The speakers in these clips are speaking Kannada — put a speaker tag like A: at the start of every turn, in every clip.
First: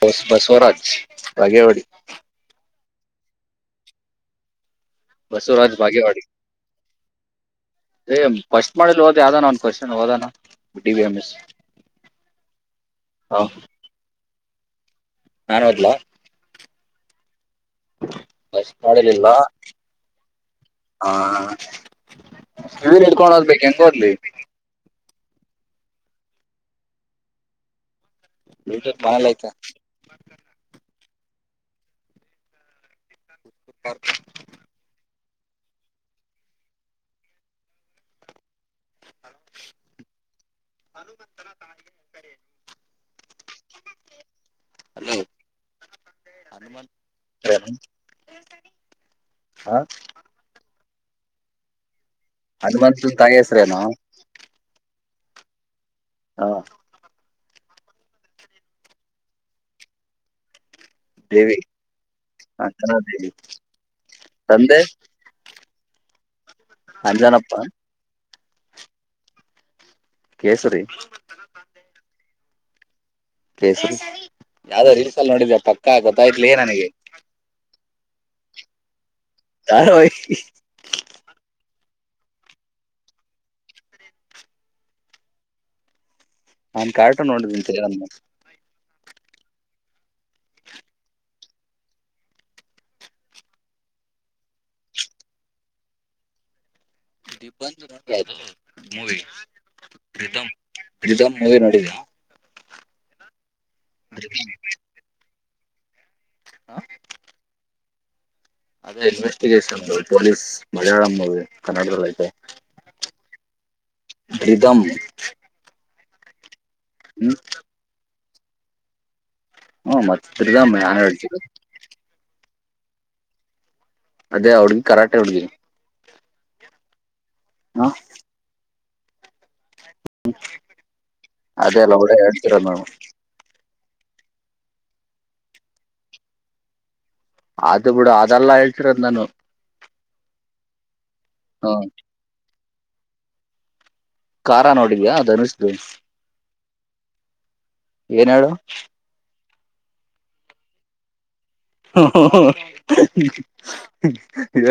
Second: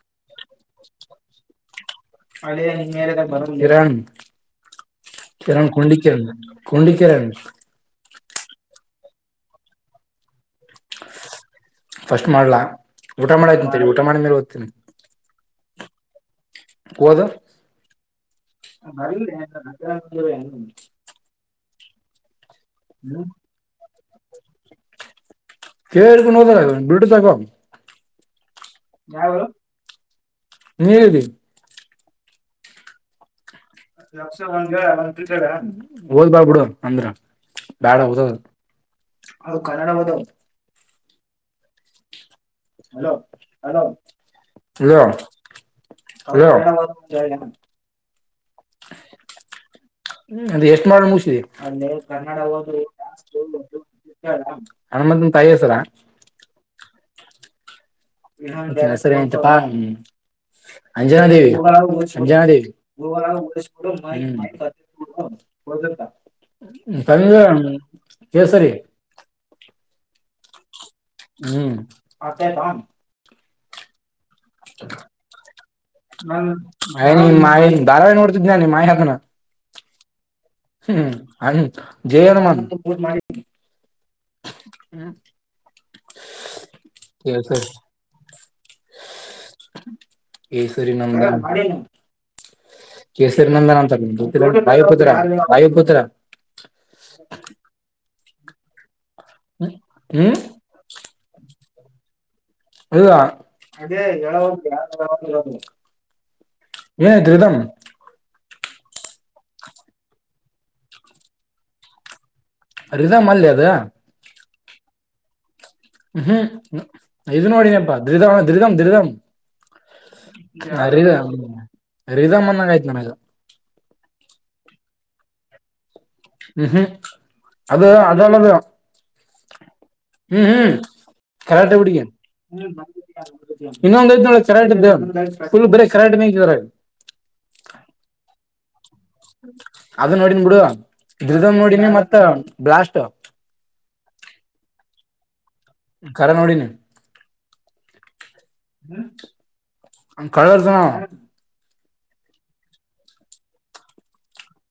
A: ಹೊಸ್ ಬಸವರಾಜ್ ಬಾಗೇವಾಡಿ.
B: [unintelligible] ಕಿರಣ್. ಕಿರಣ್
A: ಬಸವರಾಜ್ ಬಾಗೇವಾಡಿ
B: [unintelligible]
A: ಯಾವ್ದೋ ನಮ್ಮ ಕ್ವಷನ್ ಓದೋನು.
B: ಫಸ್ಟ್ ಮಾಡ್ಲಾ ಊಟ
A: ಹ
B: ಮಾಡಾತೀನಿ ತಡಿ ಊಟ ಮಾಡಿದ್ಮೇಲೆ ಓದತ್ತಿನಿ.
A: ನಾನ್ ಓದ್ಲಾ. ಫಸ್ಟ್ ಮಾಡಲ್ ಇಲ್ಲ
B: [unintelligible]
A: ನೀನ್ ಇಡ್ಕೊಂಡು ಹೋದ್ಬೇಕು ಹೆಂಗ ಓದ್ಲಿ
B: [unintelligible]
A: [unintelligible]
B: ನೀ ಹೇಳಿದಿ ಹ ಓದ್ ಬಾಡ ಬಿಡು ಅಂದ್ರ ಬ್ಯಾಡ ಓದೋದ ಹೌದು ಕನ್ನಡ ಓದು
A: ಹನುಮನ [unintelligible]
B: hello hello
A: hello
B: hello hello
A: Hanumanth ಹೆಸ್ರೇನು ಹ
B: ಅದು ಎಷ್ಟ ಮಾಡ ಮುಗಿಸಿದೆ
A: ಹನುಮಂತನ್ ತಾಯಿ ಹೆಸ್ರೇನು
B: [unintelligible] ಹನುಮಂತನ ತಾಯಿ ಹೆಸರ
A: ಹಾ
B: [unintelligible] ಅಂಜನಾದೇವಿ
A: ದೇವಿ
B: ಅಂಜನಾದೇವಿ
A: ಅಂಜನಾ ದೇವಿ ತಂದೆ ಅಂಜನಪ್ಪ
B: ಕೇಸರಿ
A: ಕೇಸರಿ
B: ಹ್ಮ್ [unintelligible]
A: ಕೇಸರಿ ಯಾವವುದೋ ರೀಲ್ಸ್ ಅಲ್ಲಿ ನೋಡಿದ ಪಕ್ಕಾ ಗೊತ್ತಾಯ್ತಲ್ಲ ನನಗೆ
B: ಆಯ ನಿಮ್ ಮಾಯಿ ಧಾರಾವಾಹಿ ನೋಡ್ತಿದ್ದೆ ನಾನ ನಿಮಾಯಿ ಅದನ್
A: [unintelligible]
B: ಹ್ಮ್ ಹ ಜವನ ಮಾಡ ಮಾಡ ಹ್ಮ್
A: ನಾನ್ ಕಾರ್ಟೂನ್ ನೋಡಿದಂತ
B: ಕೇಸರಿನಂದನ ಕೇಸರಿ ನಂದನ್ ಅಂತ ವಾಯು ಪುತ್ರ ವಾಯು ಪುತ್ರ
A: ದೀಪ ನೋ ಅದು ಮೂವಿ
B: ಹ್ಮ್
A: ಪ್ರತಂ [unintelligible]
B: [unintelligible] ಏನಾಯಿತು ರಿದಂ
A: ಅದೇ ಇನ್ವೆಸ್ಟಿಗೇಷನ್ ಪೊಲೀಸ್ ಮಲಯಾಳಂ ಮೂವಿ ಕನ್ನಡದಲ್ಲಐತೆ
B: ರಿದಂ ಅಲ್ಲಲೇ ಅದ
A: ರಿದಂ
B: ಹ್ಮ್ ಇದು ನೋಡಿನಪ್ಪಾ ದ್ರಿದಮ್ ದ್ರಿಧಾಮ್
A: ಹ್ಮ ಮತ್ ಪ್ರೀತಮ್
B: ಹ
A: ಯಾನ್
B: ರಿ
A: ಹೇಳ್ತಿರ
B: ಇದು ರಿದ್ಂ ಅದಂಗ ಆಯಿತು ನನಗ
A: ಅದೇ ಹುಡುಗಿ ಕರಾಟೆ ಹುಡುಗಿ
B: ಹ್ಮ್ ಹ್ಮ್ ಅದು ಅದಲ್ಲದು ಹು ಹು ಕರಾಟೆ
A: ಅದೇ
B: ಹುಡುಗಿ
A: ಲವ್ ಡೇ ಹೇಳ್ತಿರೋದ್ ನಾವು
B: ಇನ್ನೊಂದ ಐತ್ ನೋಡು ಕರಾಟೆದ ಫುಲ್ ಬರೀ ಕರಾಟೆಗೆ ಐತಿ ಅದರಾಗ
A: ಅದು ಬಿಡು ಅದೆಲ್ಲಾ ಹೇಳ್ತ
B: ಅದು ನೋಡಿನಿ ಬಿಡು ರಿದಮ್
A: ಹ
B: ನೋಡಿನಿ ಮತ್ತ ಬ್ಲಾಸ್ಟ್
A: ಕಾರಾ ನೋಡಿದಿಯಾ ಧನುಷ್
B: ಕರ ನೋಡ ನೀ
A: ಏನ್ ಹೇಳು
B: ಹ ಕಳ್ಳ ಇರತಾನ ಅವಾ
A: ಹ ಹ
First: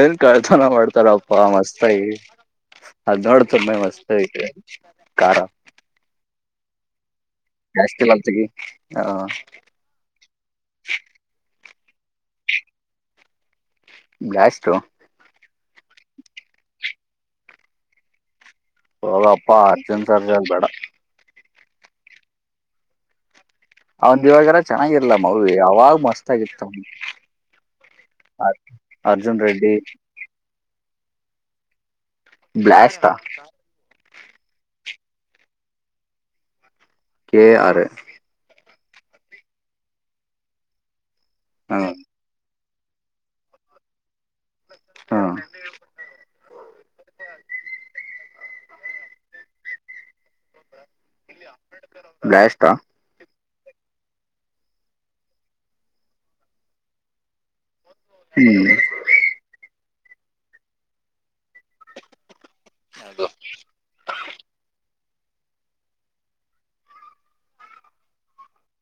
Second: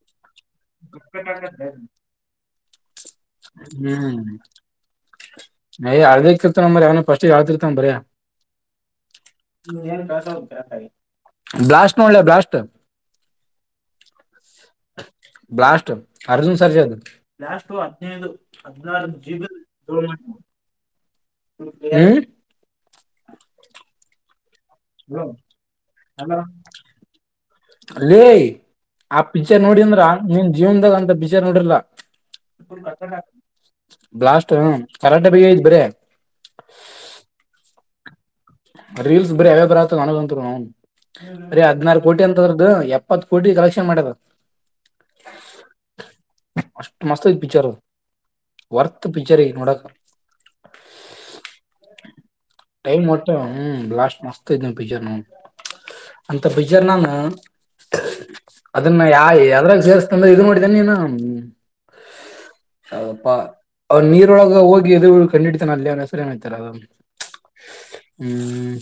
A: ಏನ್ ಕಳ್ಳರನ ಚನ್ನಾಗಿ ಮಾಡ್ತಾರಪ್ಪಾ ಮಸ್ತಯಗಿ
B: ಹುಂ
A: ಕಾರ
B: ಐ ಅದಕ್ಕೆ ಇರುತೊ ಮರಯ ಅವನು ಫಸ್ಟ್ ಗೆ ಅಳುತೀರ್ಥನ ಬರೆ
A: ಬ್ಲಾಸ್ಟ್ ಇಲ್ಲ ತೆಗಿ ಹ
B: ಬ್ಲಾಸ್ಟ್ ತುಂಬಾ ಒಳ್ಳೆವ blast
A: blast
B: blast Arjun Sarja last ಹದಿನೈದು
A: ಹೌದಪ್ಪಾ ಅರ್ಜುನ್ ಸರ್ಜಾನ್ ಬೇಡಾ
B: ಏನ್
A: ಅವಂದ ಹೇಳಿದರ ಚೆನ್ನಾಗಿರ್ಲ ಮವಿ ಅವಾಗ ಮಸ್ತ್ ಆಗಿತ್ತ ಅವಂದ
B: ಅಲ್ಲೇ ಆ ಪಿಚ್ಚರ್ ನೋಡಿ ಅಂದ್ರ ನಿನ್ ಜೀವನ್ದಾಗ ಅಂತ ಪಿಕ್ಚರ್ ನೋಡಿರ್ಲ್ಲ.
A: ಬ್ಲಾಸ್ಟ್ ಆ
B: ಬ್ಲಾಸ್ಟ್ ಹ ಕರಟೆ ಬಗ್ಗೆ ಐತಿ ಬರೆ
A: ಕೆ ಆರ್ ಎಸ್
B: ರೀಲ್ಸ್ ಬರೀ ಅವೇ ಬರಕತವ ಅನಂತರುನೂ ಬರೆ
A: ಹ
B: ಹದನಾರು ಕೋಟಿ ಅಂತದ್ರ ಅದು ಎಪ್ಪತ್ ಕೋಟಿ ಕಲೆಕ್ಷನ್ ಮಾಡದ
A: ಹ
B: ಅಷ್ಟು ಮಸ್ತ್ ಪಿಕ್ಚರ್ ಅ ವರ್ತ್ ಪಿಕ್ಚರ್ ಐತಿ ಈ ನೋಡಕ್
A: [unintelligible] ಗಯಷ್ಟ
B: ಟೈಮ್ ಒಟ್ಟ ಹ್ಮ್ ಲಾಸ್ಟ್ ಮಸ್ತ್ ಐತ್ ಪಿಚ್ಚರ್ ನೌನ ಅಂತ ಪಿಚ್ಚರ್ ನಾನು
A: ಹ್ಮ್
B: ಅದನ್ನ ಯಾ ಯದ್ರಾಗ ಸೇರ್ಸ್ತತನ ಇದು ನೋಡಿದ ನೀನ ಯಾವುದಪ್ಪ ಅವರು ನೀರೊಳಗ ಹೋಗಿ ಎದುರ ಹೇಗಿ ಕಂಡಿಡಿತಾನ ಅಲ್ಲಿ ಅದು ಹೆಸರು ಏನತಲ್ಲಾ ಹ್ಮ್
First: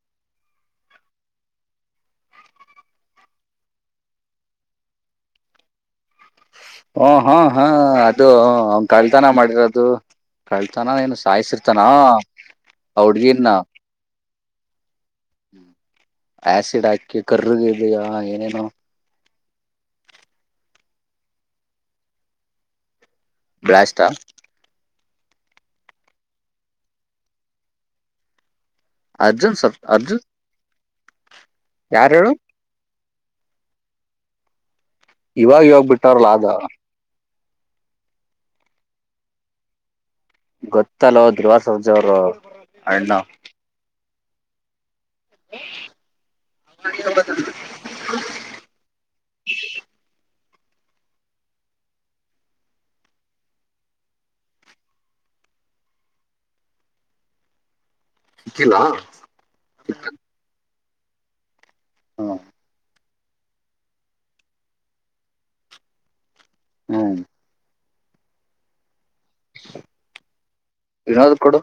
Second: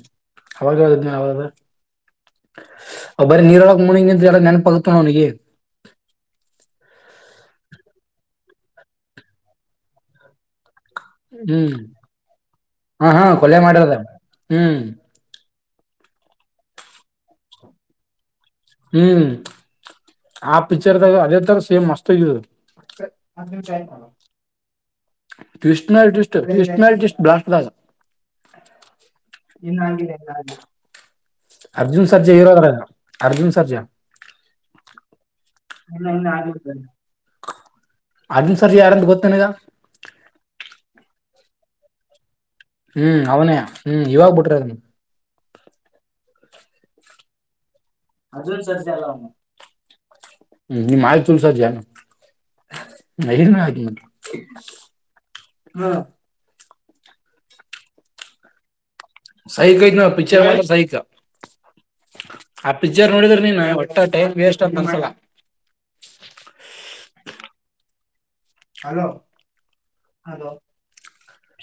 B: ಅವಾಗ ಹೇಳಿದನ ಅವರು ಅ ಬರೀ ನೀರೊಳಗೆ ಮುಳುಗಿ ನಿಂತರ ಎಲ್ಲ ನೆನಪಗತನ್ ಅವನಿಗೆ
A: ಹಓ ಹಾ ಹಾ ಅದು ಅವ ಕಲ್ತಾನ ಮಾಡಿರೋದು ಕಲ್ತ ತಾನ ಏನ್
B: ಹ್ಮ್
A: ಸಾಯಿಸಿರ್ತಾನ ಆ ಹುಡ್ಗೀನ
B: ಹೂ
A: ಹ್ಮ್ ಆಸಿಡ್ ಹಾಕಿ ಕರ್ರಿಗೆ ಇದೆಯಾ ಏನೇನು
B: ಹೂಆ ಪಿಕ್ಚರ್ದಗ ಅದೆತರ ಸೇಮ್ ಮಸ್ತ್ ಆಗಿದ್ರ ಚಾವಿ
A: ಬ್ಲಾಸ್ಟಾ
B: ಕೊಡು ಕೃಷ್ಣ ಇಜಿಸ್ಟ್ ಕೃಷ್ಣ ಈಜಿಸ್ಟ್ ಬ್ರಾಂಚ್ ದಾಗ್
A: ಅರ್ಜುನ್ ಸರ್ ಅರ್ಜುನ್
B: [unintelligible] ಅರ್ಜುನ್
A: ಯಾರ್ ಹೇಳು
B: ಸರ್ಜಾ ಹೀರೋ ಅದರಾಗ ಅರ್ಜುನ್ ಸರ್ಜಾ
A: ಇವಾಗ ಇವಾಗ ಬಿಟ್ಟಾರಲ ಆದ
B: ಅರ್ಜುನ್ ಸರ್ಜಾ ಯಾರು ಅಂತ ಗೊತ್ತ ನಿನಗ
A: ಗೊತ್ತಲ್ವ ಧ್ರುವ ಸರ್ಜಾ ಅವರು ಅಣ್ಣ
B: ಹ್ಮ್ ಅವನೇ ಹ್ಮ್ ಇವಾಗ್ ಬಿಟ್ರ ಅದನ
A: ಹ [unintelligible]
B: ಅರ್ಜುನ್ ಸರ್ಜಾ ಅಲ್ಲ ಅವನು ಹು ಆಯತ ಸರ್ಜ ನ ಆ ಹ [unintelligible]
A: ಸಿಕ್ಕಿಲ್ಲ
B: ಸೈಕಐತ್ ನೋಡ್ ಪಿಕ್ಚರ್ ಸೈಕ ಆ ಪಿಜರ್ ನೋಡಿದ್ರೆ ನೀನ್ ಒಟ್ಟ ಟೈಮ್ ವೇಸ್ಟ್ ಅಂತ ಅನ್ಸಲ್ಲ
A: ಹ್ಮ
B: ಹಲೋ
A: ಏನಾದರು ಕೊಡು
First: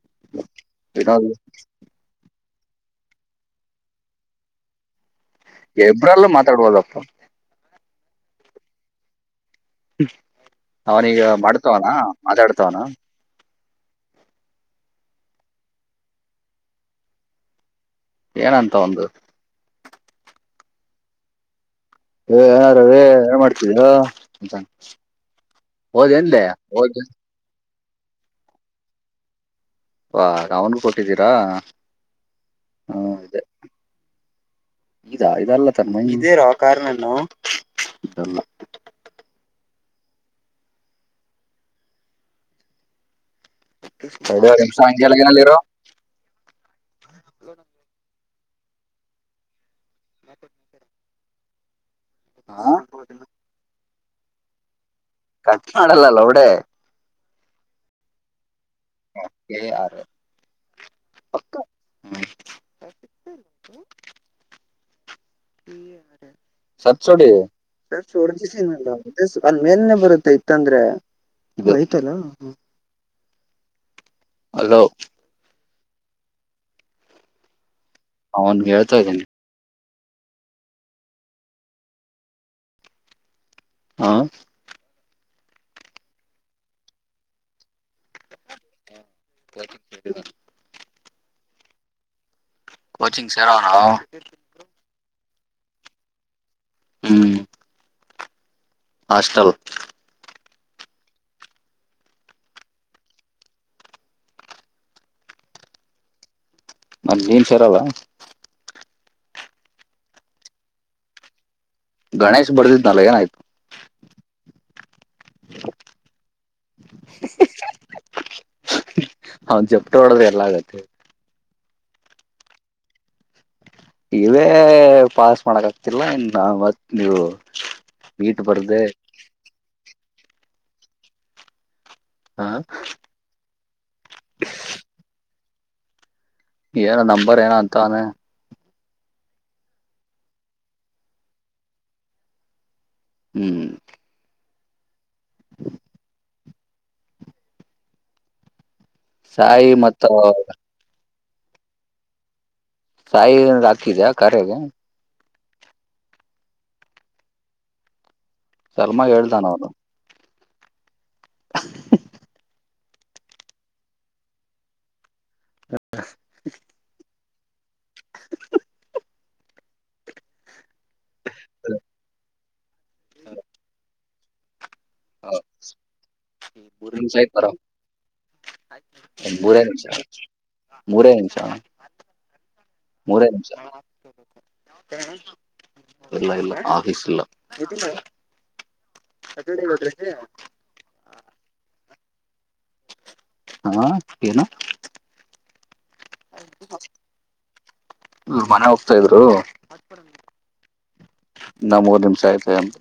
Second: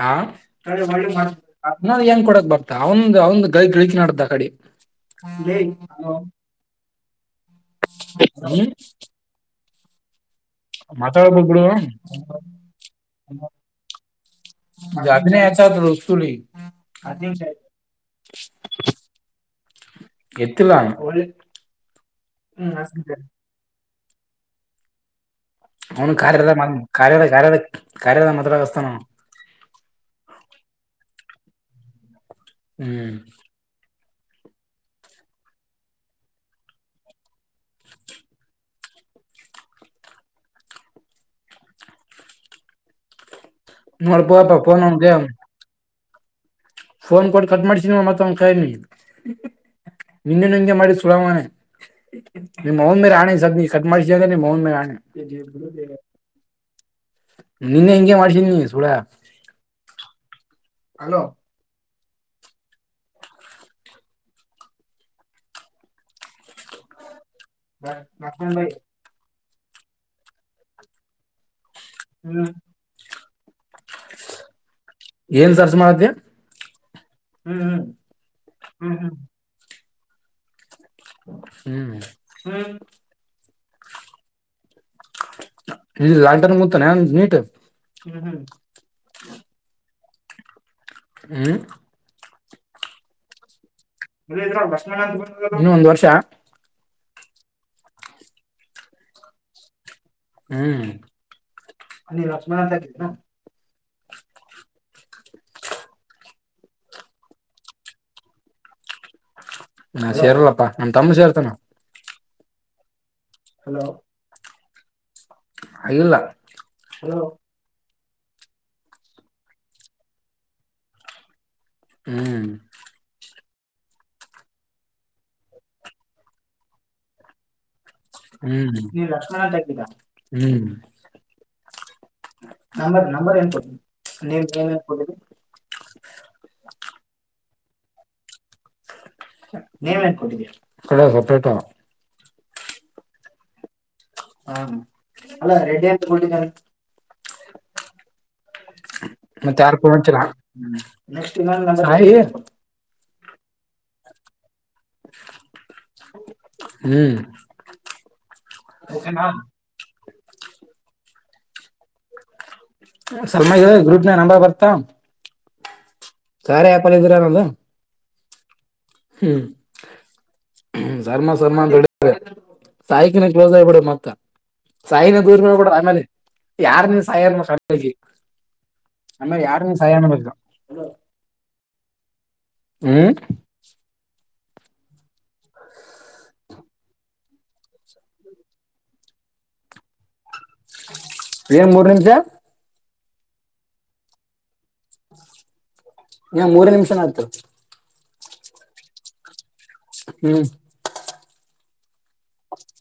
B: ಹಾ ತಡರಿ ಹೊಳ್ಳಿ
A: ವಿನೋದ್
B: ಮಾಡ್ತಾನ ತಡಿ ಅದನರ ಹೆಂಗ ಕೊಡಕ್ ಬರ್ತ ಅವಂದ್ ಅವಂದ್ ಗೈ ಗಳಕಿ ನಡ್ದ ಆ ಕಡೆ
A: ಎಬ್ರಲ್ಲೂ ಮಾತಾಡ್ಬೋದಪ್ಪ
B: ಹ [unintelligible]
A: ಅವನೀಗ
B: ಬಿಡು
A: ಮಾಡ್ತವನ ಮಾತಾಡ್ತವನ
B: ಜಾತ್ರಿ ಹಚ್ಚೇರ ಆಚ್ಚತ್ ತುಳಿ ಹು ಹತ್ತ ನಿಮಿಷ ಆಯ್ತ್
A: ಏನಂತ ಆವಂದ್
B: ಎತ್ತಿಲಾ
A: ಏ ಏನಾರ ರವಿ ಏನ್ ಮಾಡ್ತಿದೋ
B: ಅವನು ಕಾರ್ಯಲ್ಲ ಕಾರ್ಯಾಲ ಕಾರ್ಯ ಕಾರ್ಯದ ಮಾತಡಾಕಹಸ್ತಾಅವ
A: ವಾ ಅವನ್ಗೂ ಕೊಟ್ಟಿದ್ದೀರಾ
B: ಹ್ಮ್
A: ಇದಾ ಇದಲ್ಲ ತನ್ ಮ ಇದೇರ ಆ ಕಾರಣನು ಇದಲ್ಲ ಎವ
B: ನೋಡ್ಪಪ್ಪ
A: ನಿಮಷ
B: ಫೋನ್ ಅವನ್ಗೆ
A: ಹಲ್ಲಿರೋ
B: ಫೋನ್ ಕೊಡ್ ಕಟ್ ಮಾಡ್ಸ ಮತ್ತ ಅವನ ಕೈಲಿ ನಿನ್ನೆನೂ ಹಿಂಗೆ ಮಾಡ
A: ಹಾ
B: ನಿಮ್ಮ ಅವ್ವನ ಮೇಲೆ ಆಣೆ ಇಸದ್ ಕಟ್ ಮಾಡ್ಸಿದಂದ್ರೆ ನಿಮ್ಮವ್ವನ ಮೇಲೆ ಆನೆ
A: ಕಟ್ ಮಾಡಲ್ಲ ಲ್ಲಒಡೆ
B: ನೀನ್ನ ಹಿಂಗೆ ಮಾಡ್ತೀನಿ
A: ಹ ಯಾರ
B: ಹಲೋ
A: [unintelligible] [unintelligible] ಅಲ್ ಮೇಲ್ನೆ ಬರುತ್ತೆ ಇತ್ತಂದ್ರೆತಲ್ಲ
B: ಏನ್ ಸರ್ಚ ಮಾಡ್ದೆ ಹ್ಮ
A: ಅವನ್ಗೆ ಹೇಳ್ತಾ ಇದ್ದೀನಿ
B: ಹ್ಮ
A: ಹಾ
B: ಇಲ್ಲಿ ಲಾಕ್ಡನ್ ಮೂತ ನನ್ ನೀಟ
A: [unintelligible]
B: ಹ್ಮ
A: ಕೋಚಿಂಗ್ ಸೇರಾವಣಾವ
B: ಇನ್ನ ಒಂದ್ ವರ್ಷಾ
A: ಹ್ಮ್ ಹಾಸ್ಟೆಲ್
B: ಹ್ಮ್ ಅ ಲಕ್ಷ್ಮಣಂತಗಿದ್ದರ
A: ಮತ್ತ ಜೀನ್ಸ್ ಇರಲ್ಲ
B: ನಾ ಸೇರ್ಲ್ಲಪ್ಪಾ ನಮ್ಮ ತಮ್ಮ ಸೇರ್ತಾನ
A: ಗಣೇಶ್ ಬರ್ದಿದನ ಏನಾಯ್ತು
B: ಹಲೋ ಇಲ್ಲಾ
A: ಹ ಜಪ್ತ ಹೊಡ್ದ ಎಲ್ಲಾ ಆಗತ್ತೆ
B: ಹ್ಮ್
A: ಇವೇ ಪಾಸ್ ಮಾಡಕ್ ಆಗತ್ತಿಲ್ಲ ಇನ್ನು ಮತ್ ನೀವು ನೀಟ್
B: ಹ್ಮ್
A: ಬರ್ದೆ
B: ಹ್ಮ್
A: ಹ
B: ನಂಬರ್ ನಂಬರ್ ಏನ್ ಕೊತ ನೀಮ ಏನ್ತ
A: ತಾನೆ
B: [unintelligible]
A: ಹ್ಮ್
B: ಹಾ ಅಲ್ಲ ರೆಡ್ಡಿ ಅಂತ ಕೊಲಿ ಮತ್ತೆ
A: ಸಾಯಿ
B: ಯಾರ ಫೋನ್
A: ಮತ್ತ
B: ಹಚ್ಚಿಲ್ಲಾ
A: ಸಾಯಿಂದ ಹಾಕಿದ್ಯಾ ಕರೆಗೆ
B: ಹ್ಮ್
A: ಶರ್ಮ ಹೇಳ್ತಾನ ಅವರು
B: ಸಲ್ಮ ಗ್ರೂಪ್ ನ ನಂಬರ್ ಬರ್ತಾ ಸಾರ ಯಾಪಲ್ಲ ಇದೀರಾ ನದು
A: [inaudible]
B: ಹ್ಮ್ ಸರ್ಮಾ ಸರ್ಮಾ ಅಂತಾರೆ ಸಾಯಕಿನ ಕ್ಲೋಸ್ ಆಗ್ಬಿಡ ಮತ್ತ ಸಾಯಿನ ದೂರ್ ಮ ಕೂಡ ಆಮೇಲೆ ಯಾರ್
A: ಮೂರ್
B: ನೀ
A: ನಿಮಿಷ
B: ಸಾಯ.
A: ಆಯ್ತು ಬರ
B: ಆಮೇಲೆ
A: ಮೂರೇ
B: ಯಾರ್ ನೀನ್
A: ನಿಮಷ
B: ಸಾಯ ಅನ್ಬೇಕು
A: ಮೂರೇ ನಿಮಿಷ.
B: ಹ್ಮ್
A: ಮೂರೇ ನಿಮಷ. ಇಲ್ಲ ಆಫೀಸ್ ಇಲ್ಲ. ಸಕಡೆ ಹದ್ರ.
B: ಏನ್ ಮೂರ್ ನಿಮಿಷ.
A: ಹಾ ಏನು.
B: ಮೂರ ನಿಮಿಷನ ಆಯ್ತು.
A: ಇವ್ರ್ ಮನೆಗೆ ಹೋಗ್ತಾ ಇದ್ರು.
B: ಹ್ಮ್
A: ಇನ್ನ ಮೂರು ನಿಮಿಷ ಆಯ್ತಲೇ ಅಂತ.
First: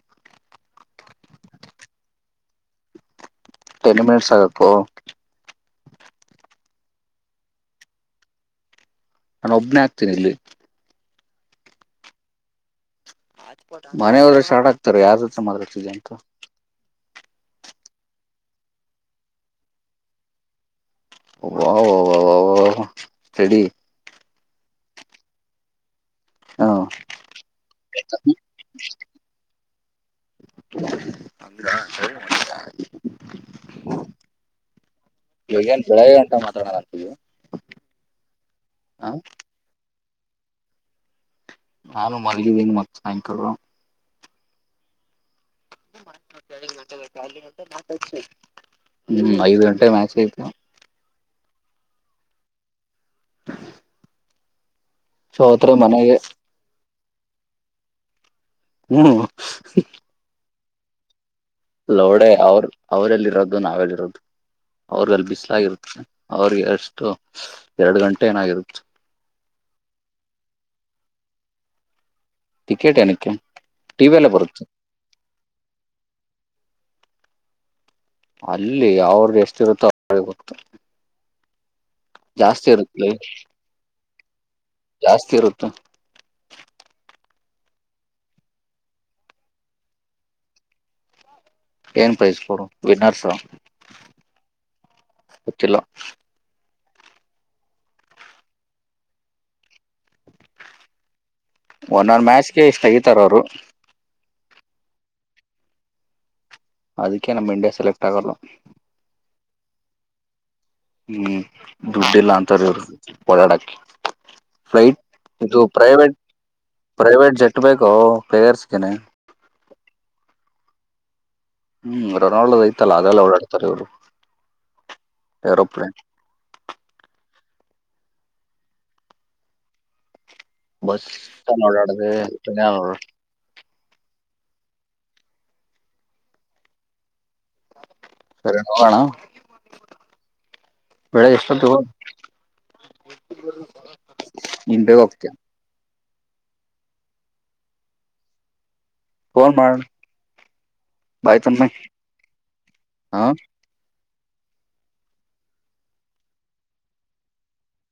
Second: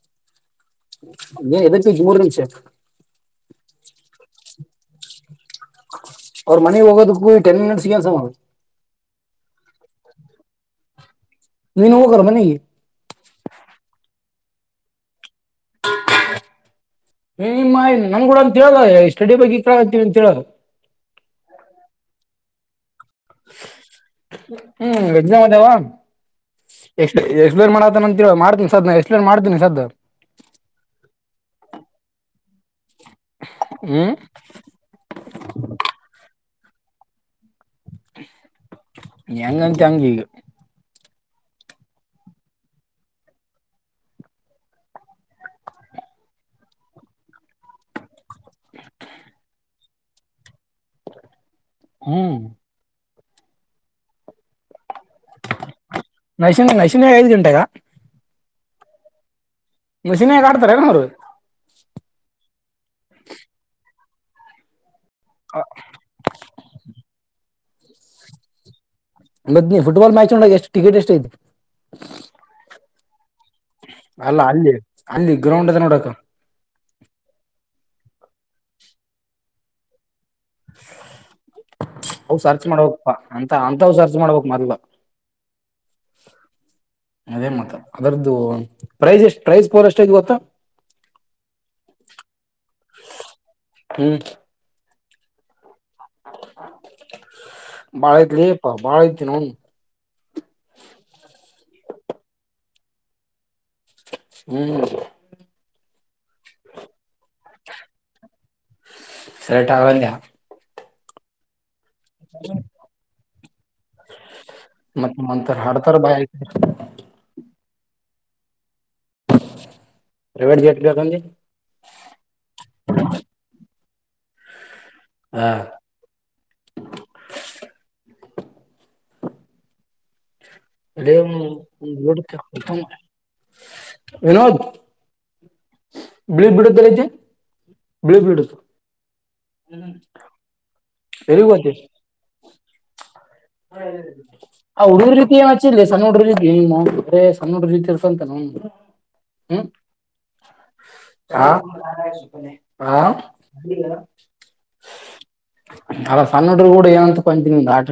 B: ಏ ಎದುಕ್ಕೆ ಇಯ್ತೆ ಮೂರು ನಿಮಿಷ.
A: ಟೆನ್ ಮಿನಿಟ್ಸ್ ಆಗಕ್ಕೋ.
B: ಅವ್ರ ಮನೆಗ್ ಹೋಗೋದಕ್ಕೂ ಟೆನ್ ಮಿನಿಟ್ಸ್ ಸಿಗಲ್ಸ.
A: ನಾನು ಒಬ್ನೇ ಆಗ್ತೀನಿ ಇಲ್ಲಿ.
B: ನೀನು ಹೋಗು ಅವ್ರು ಮನೆಗೆ.
A: ಮನೆಯವದ ಶಾಡ್ ಆಗ್ತಾರ ಯಾವ್ದತ್ರ ಮಾಾತಿದೆ ಅಂತ.
B: ನಿಮ್ಮ ನನ್ ಕೂಡ ಅಂತ ಹೇಳದ ಸ್ಟಡಿ ಬಗ್ಗೆ ಈ ಕ ಹ್ತೀವಿ ಅಂತ ಹೇಳುದು.
A: ವ ವ ವ ವ ವ ಸಡಿ.
B: ಹ್ಮ್ ಎಗ್ನ ಮದವಾ
A: ಹಾ
B: ಎಕ್ಸ್ ಎಕ್ಸ್ಪ್ಲೋರ್ ಮಾಡತ ಅಂತ ಮಾಡ್ತನಿ ಸದ್ದ ಎಕ್ಸ್ಪ್ಲೋರ್ ಮಾಡ್ತಿನಿ ಸದ್ದ ಹ್ಮ್
A: ಹೇಗನ್ ಉಂಟ ಮತ್ತ [inaudible]
B: ಹೆಂಗಂಂತೆಂಗ ಈಗ.
A: ನಾನು ಮಲ್ಲಿಗಿದ್ದೀನಿ ಮತ್ ಸಾಯಂಕಾಲ.
B: [inaudible]
A: ಹ್ಮ ಐದು ಗಂಟೆಗೆ ಮ್ಯಾಚ್ ಐತಲಾ.
B: ಹ್ಮ್.
A: ಹ ಸೊ ಅವತ್ರ ಮನೆಗೆ
B: ಶುನ್ನೆ ಐದು ಗಂಟೆಗ
A: ಹ
B: [unintelligible]
A: ಲೋಡೆ ಅವ್ರ ಅವ್ರಗ ಅಲ್ಲಿ ಬಿಸ್ಲಾಗಿರುತ್ತೆ ಅವ್ರಿಗೆ ಅಷ್ಟು ಎರಡು ಗಂಟೆ ಏನಾಗಿರುತ್ತೆ [inaudible]
B: ಮದ್ನಿ ಫುಟ್ಬಾಲ್ ಮ್ಯಾಚ್ ನೋಡಾಗ ಎಷ್ಟು ಟಿಕೆಟ್ ಎಷ್ಟ ಐತಿ
A: ಟಿಕೆಟ್ ಏನಕ್ಕೆ ಟಿವಿ ಅಲ್ಲೇ
B: ಅಲ್ಲ
A: ಬರುತ್ತೆ
B: ಅಲ್ಲಿ ಅಲ್ಲಿ ಗ್ರೌಂಡ್ ಎದ ನೋಡಕ್ಕ
A: ಅಲ್ಲಿ ಯಾವ್ರ ಎಷ್ಟ ಇರುತ್ತೋ ಳೆತ
B: ಅವು ಸರ್ಚ್
A: ಜಾಸ್ತಿ ಇರುತ್ಲಿ
B: ಮಾಡ್ಬೇಕಪ್ಪಾ ಅಂತ ಅಂತವ್ ಸರ್ಚ್ ಮಾಡ್ಬೇಕ್ ಮೊದ್ಲ
A: ಜಾಸ್ತಿ ಇರುತ್ತ
B: ಅದೇ ಮಾತ್ರ ಅದರದ್ದು ಪ್ರೈಸ್್ ಎಷ್ಟ್ ಪ್ರೈಸ್್ ಫೋರ್ ಎಷ್ಟೇ ಗೊತ್ತಾ
A: ಏನ್ ಪ್ರೈಸ್ ಕೊಡ ವನರ್ಸಚ್ಚಿಲ್ಲ
B: ಬಾಳೆತಲಪ್ಪಾ ಬಾಳೆತ ನೋಣ [unintelligible]
A: ಒಂದೊಂದ ಮ್ಯಾಚ್ಗೆ ಇಷ್ಟು ತಗತಾರ ಅವರು
B: ಹ್ಮ್
A: ಅದಕ್ಕೆೇ ನಮ್ಮ ಇಂಡಿಯಾ ಸೆಲೆಕ್್ ಆಗಲ್ಲ
B: ಸರಟ್ ಆಂತ
A: ಹ್ಮ್ ದುಡ್ಡೆಲ್ಲ ಅಂತಾರೆ ಇವರು ಓಡಾಡಕ ಫ್ಲೈಟ್
B: ಮತ್ ಮಂತ್ರ
A: ಇದು
B: ಹಾಡ್ತಾರ
A: ಪ್ರೈವೇಟ್
B: ಬಾಯ
A: ಪ್ರೈವೇಟ್ ಜೆಟ್ ಬೇಕೋ ಪೇಗರ್ಸ್ಗೆನೆ
B: ಪ್ರೈವೇಟ್ ಗಟ್ ಬಕಿ
A: ಹ್ಮ್ ರೊನಾಲ್ಡೋದ ಐತಲ್ಲ ಅದೆಲ್ಲ ಓಡಾಡ್ತಾರೆ ಇ್ರು
B: ಹಾ
A: ಯರೋಪ್ಲನ್
B: ಅದ
A: ಬಸ್
B: ಒ
A: ಓಡಾಡದೆ
B: ವಿಿನೋದ ಬಿಳಿತ ಬಿಡ ಚಲಜ ಬಳ ಪೀಡುತ್ತು
A: ಸರಿ ಹೋಗೋಣ ಬೆಳೆ ಎಷ್ಟತ್ತುಗ
B: ಆ ಉಡೂರು
A: ಹೋಗ್ತೀಯ
B: ರೀತಿ ಯ ವಚಿ ಸಣ ನೋಡ್ರೀ ಹೆಂಗ ಮಾಡುದು ಬ ಸಣ್ಣ ನಡ್ರೀ ತಿರ್ಸ ಅಂತ ನೋ್ರಿ
A: ಫೋನ್ ಮಾಡೋಣ
B: ಹ ಹ
A: ಹಾ
B: ಅಲ್ಲ ಸಣ್ಣಡರು ಕೂಡ ಏನಂತ ಕೊತೀನಿ ಆಟ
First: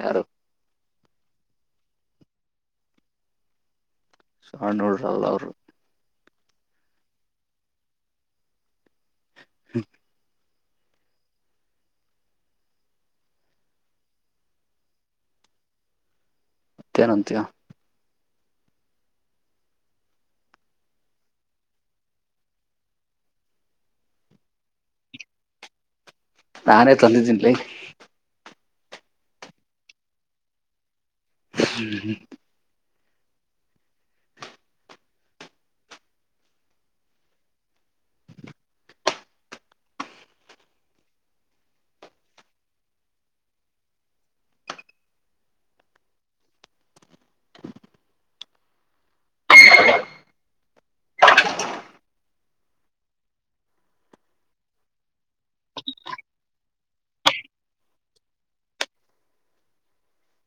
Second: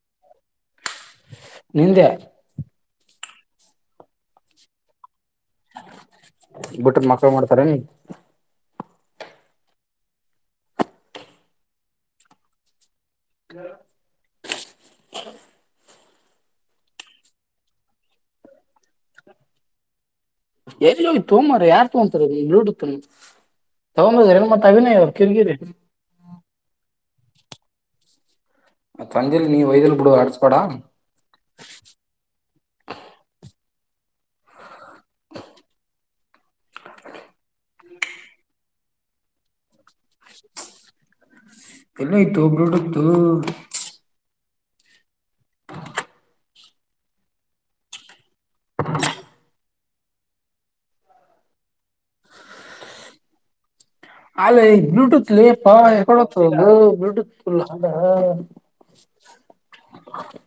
A: ಯಾರು
B: ನಿಂದೆ
A: ಹ ನೋಡ್ರಲ್ಲ ಅವ್ರು
B: ಬಿಟ್ಟದ ಮಕ್ಳು ಮಾಡ್ತಾರ ನೀ
A: ಹ್ಮ
B: ಹ್ಮ
A: ಮತ್ತೇನಂತಯ
B: ಎಲ್ಲಿೋೋಗ್ ತ ಮಾರ ಯಾರ್ ತಗೊಂತಾರೊಡತ್ ತಗೊಂಡದ ಎಲ್ಲ ಮತ್ತತ್ ಅಭಿನಯ ಅವರು ಕಿರಿ ಕಿರಿ
A: ನಾನೇ ತಂದಿದ್ದೀನ್ಲಿ
B: ತಂದಿಲ್ ನೀ ವಯ್ದಲು ಕುಡ ಅಡಸಪಾಡಾ
A: ಹ್ಮ್ ಹ್ಮ
B: ಎಲ್ಲ ಆಯ್ತು ಒಬಡತ್ತು ಅಲ ಬ್ಲೂಟೂತ್ ಲೇಪ ಕೊಡತ ಬ್ಲೂಟೂತ್ು ಅ [unintelligible]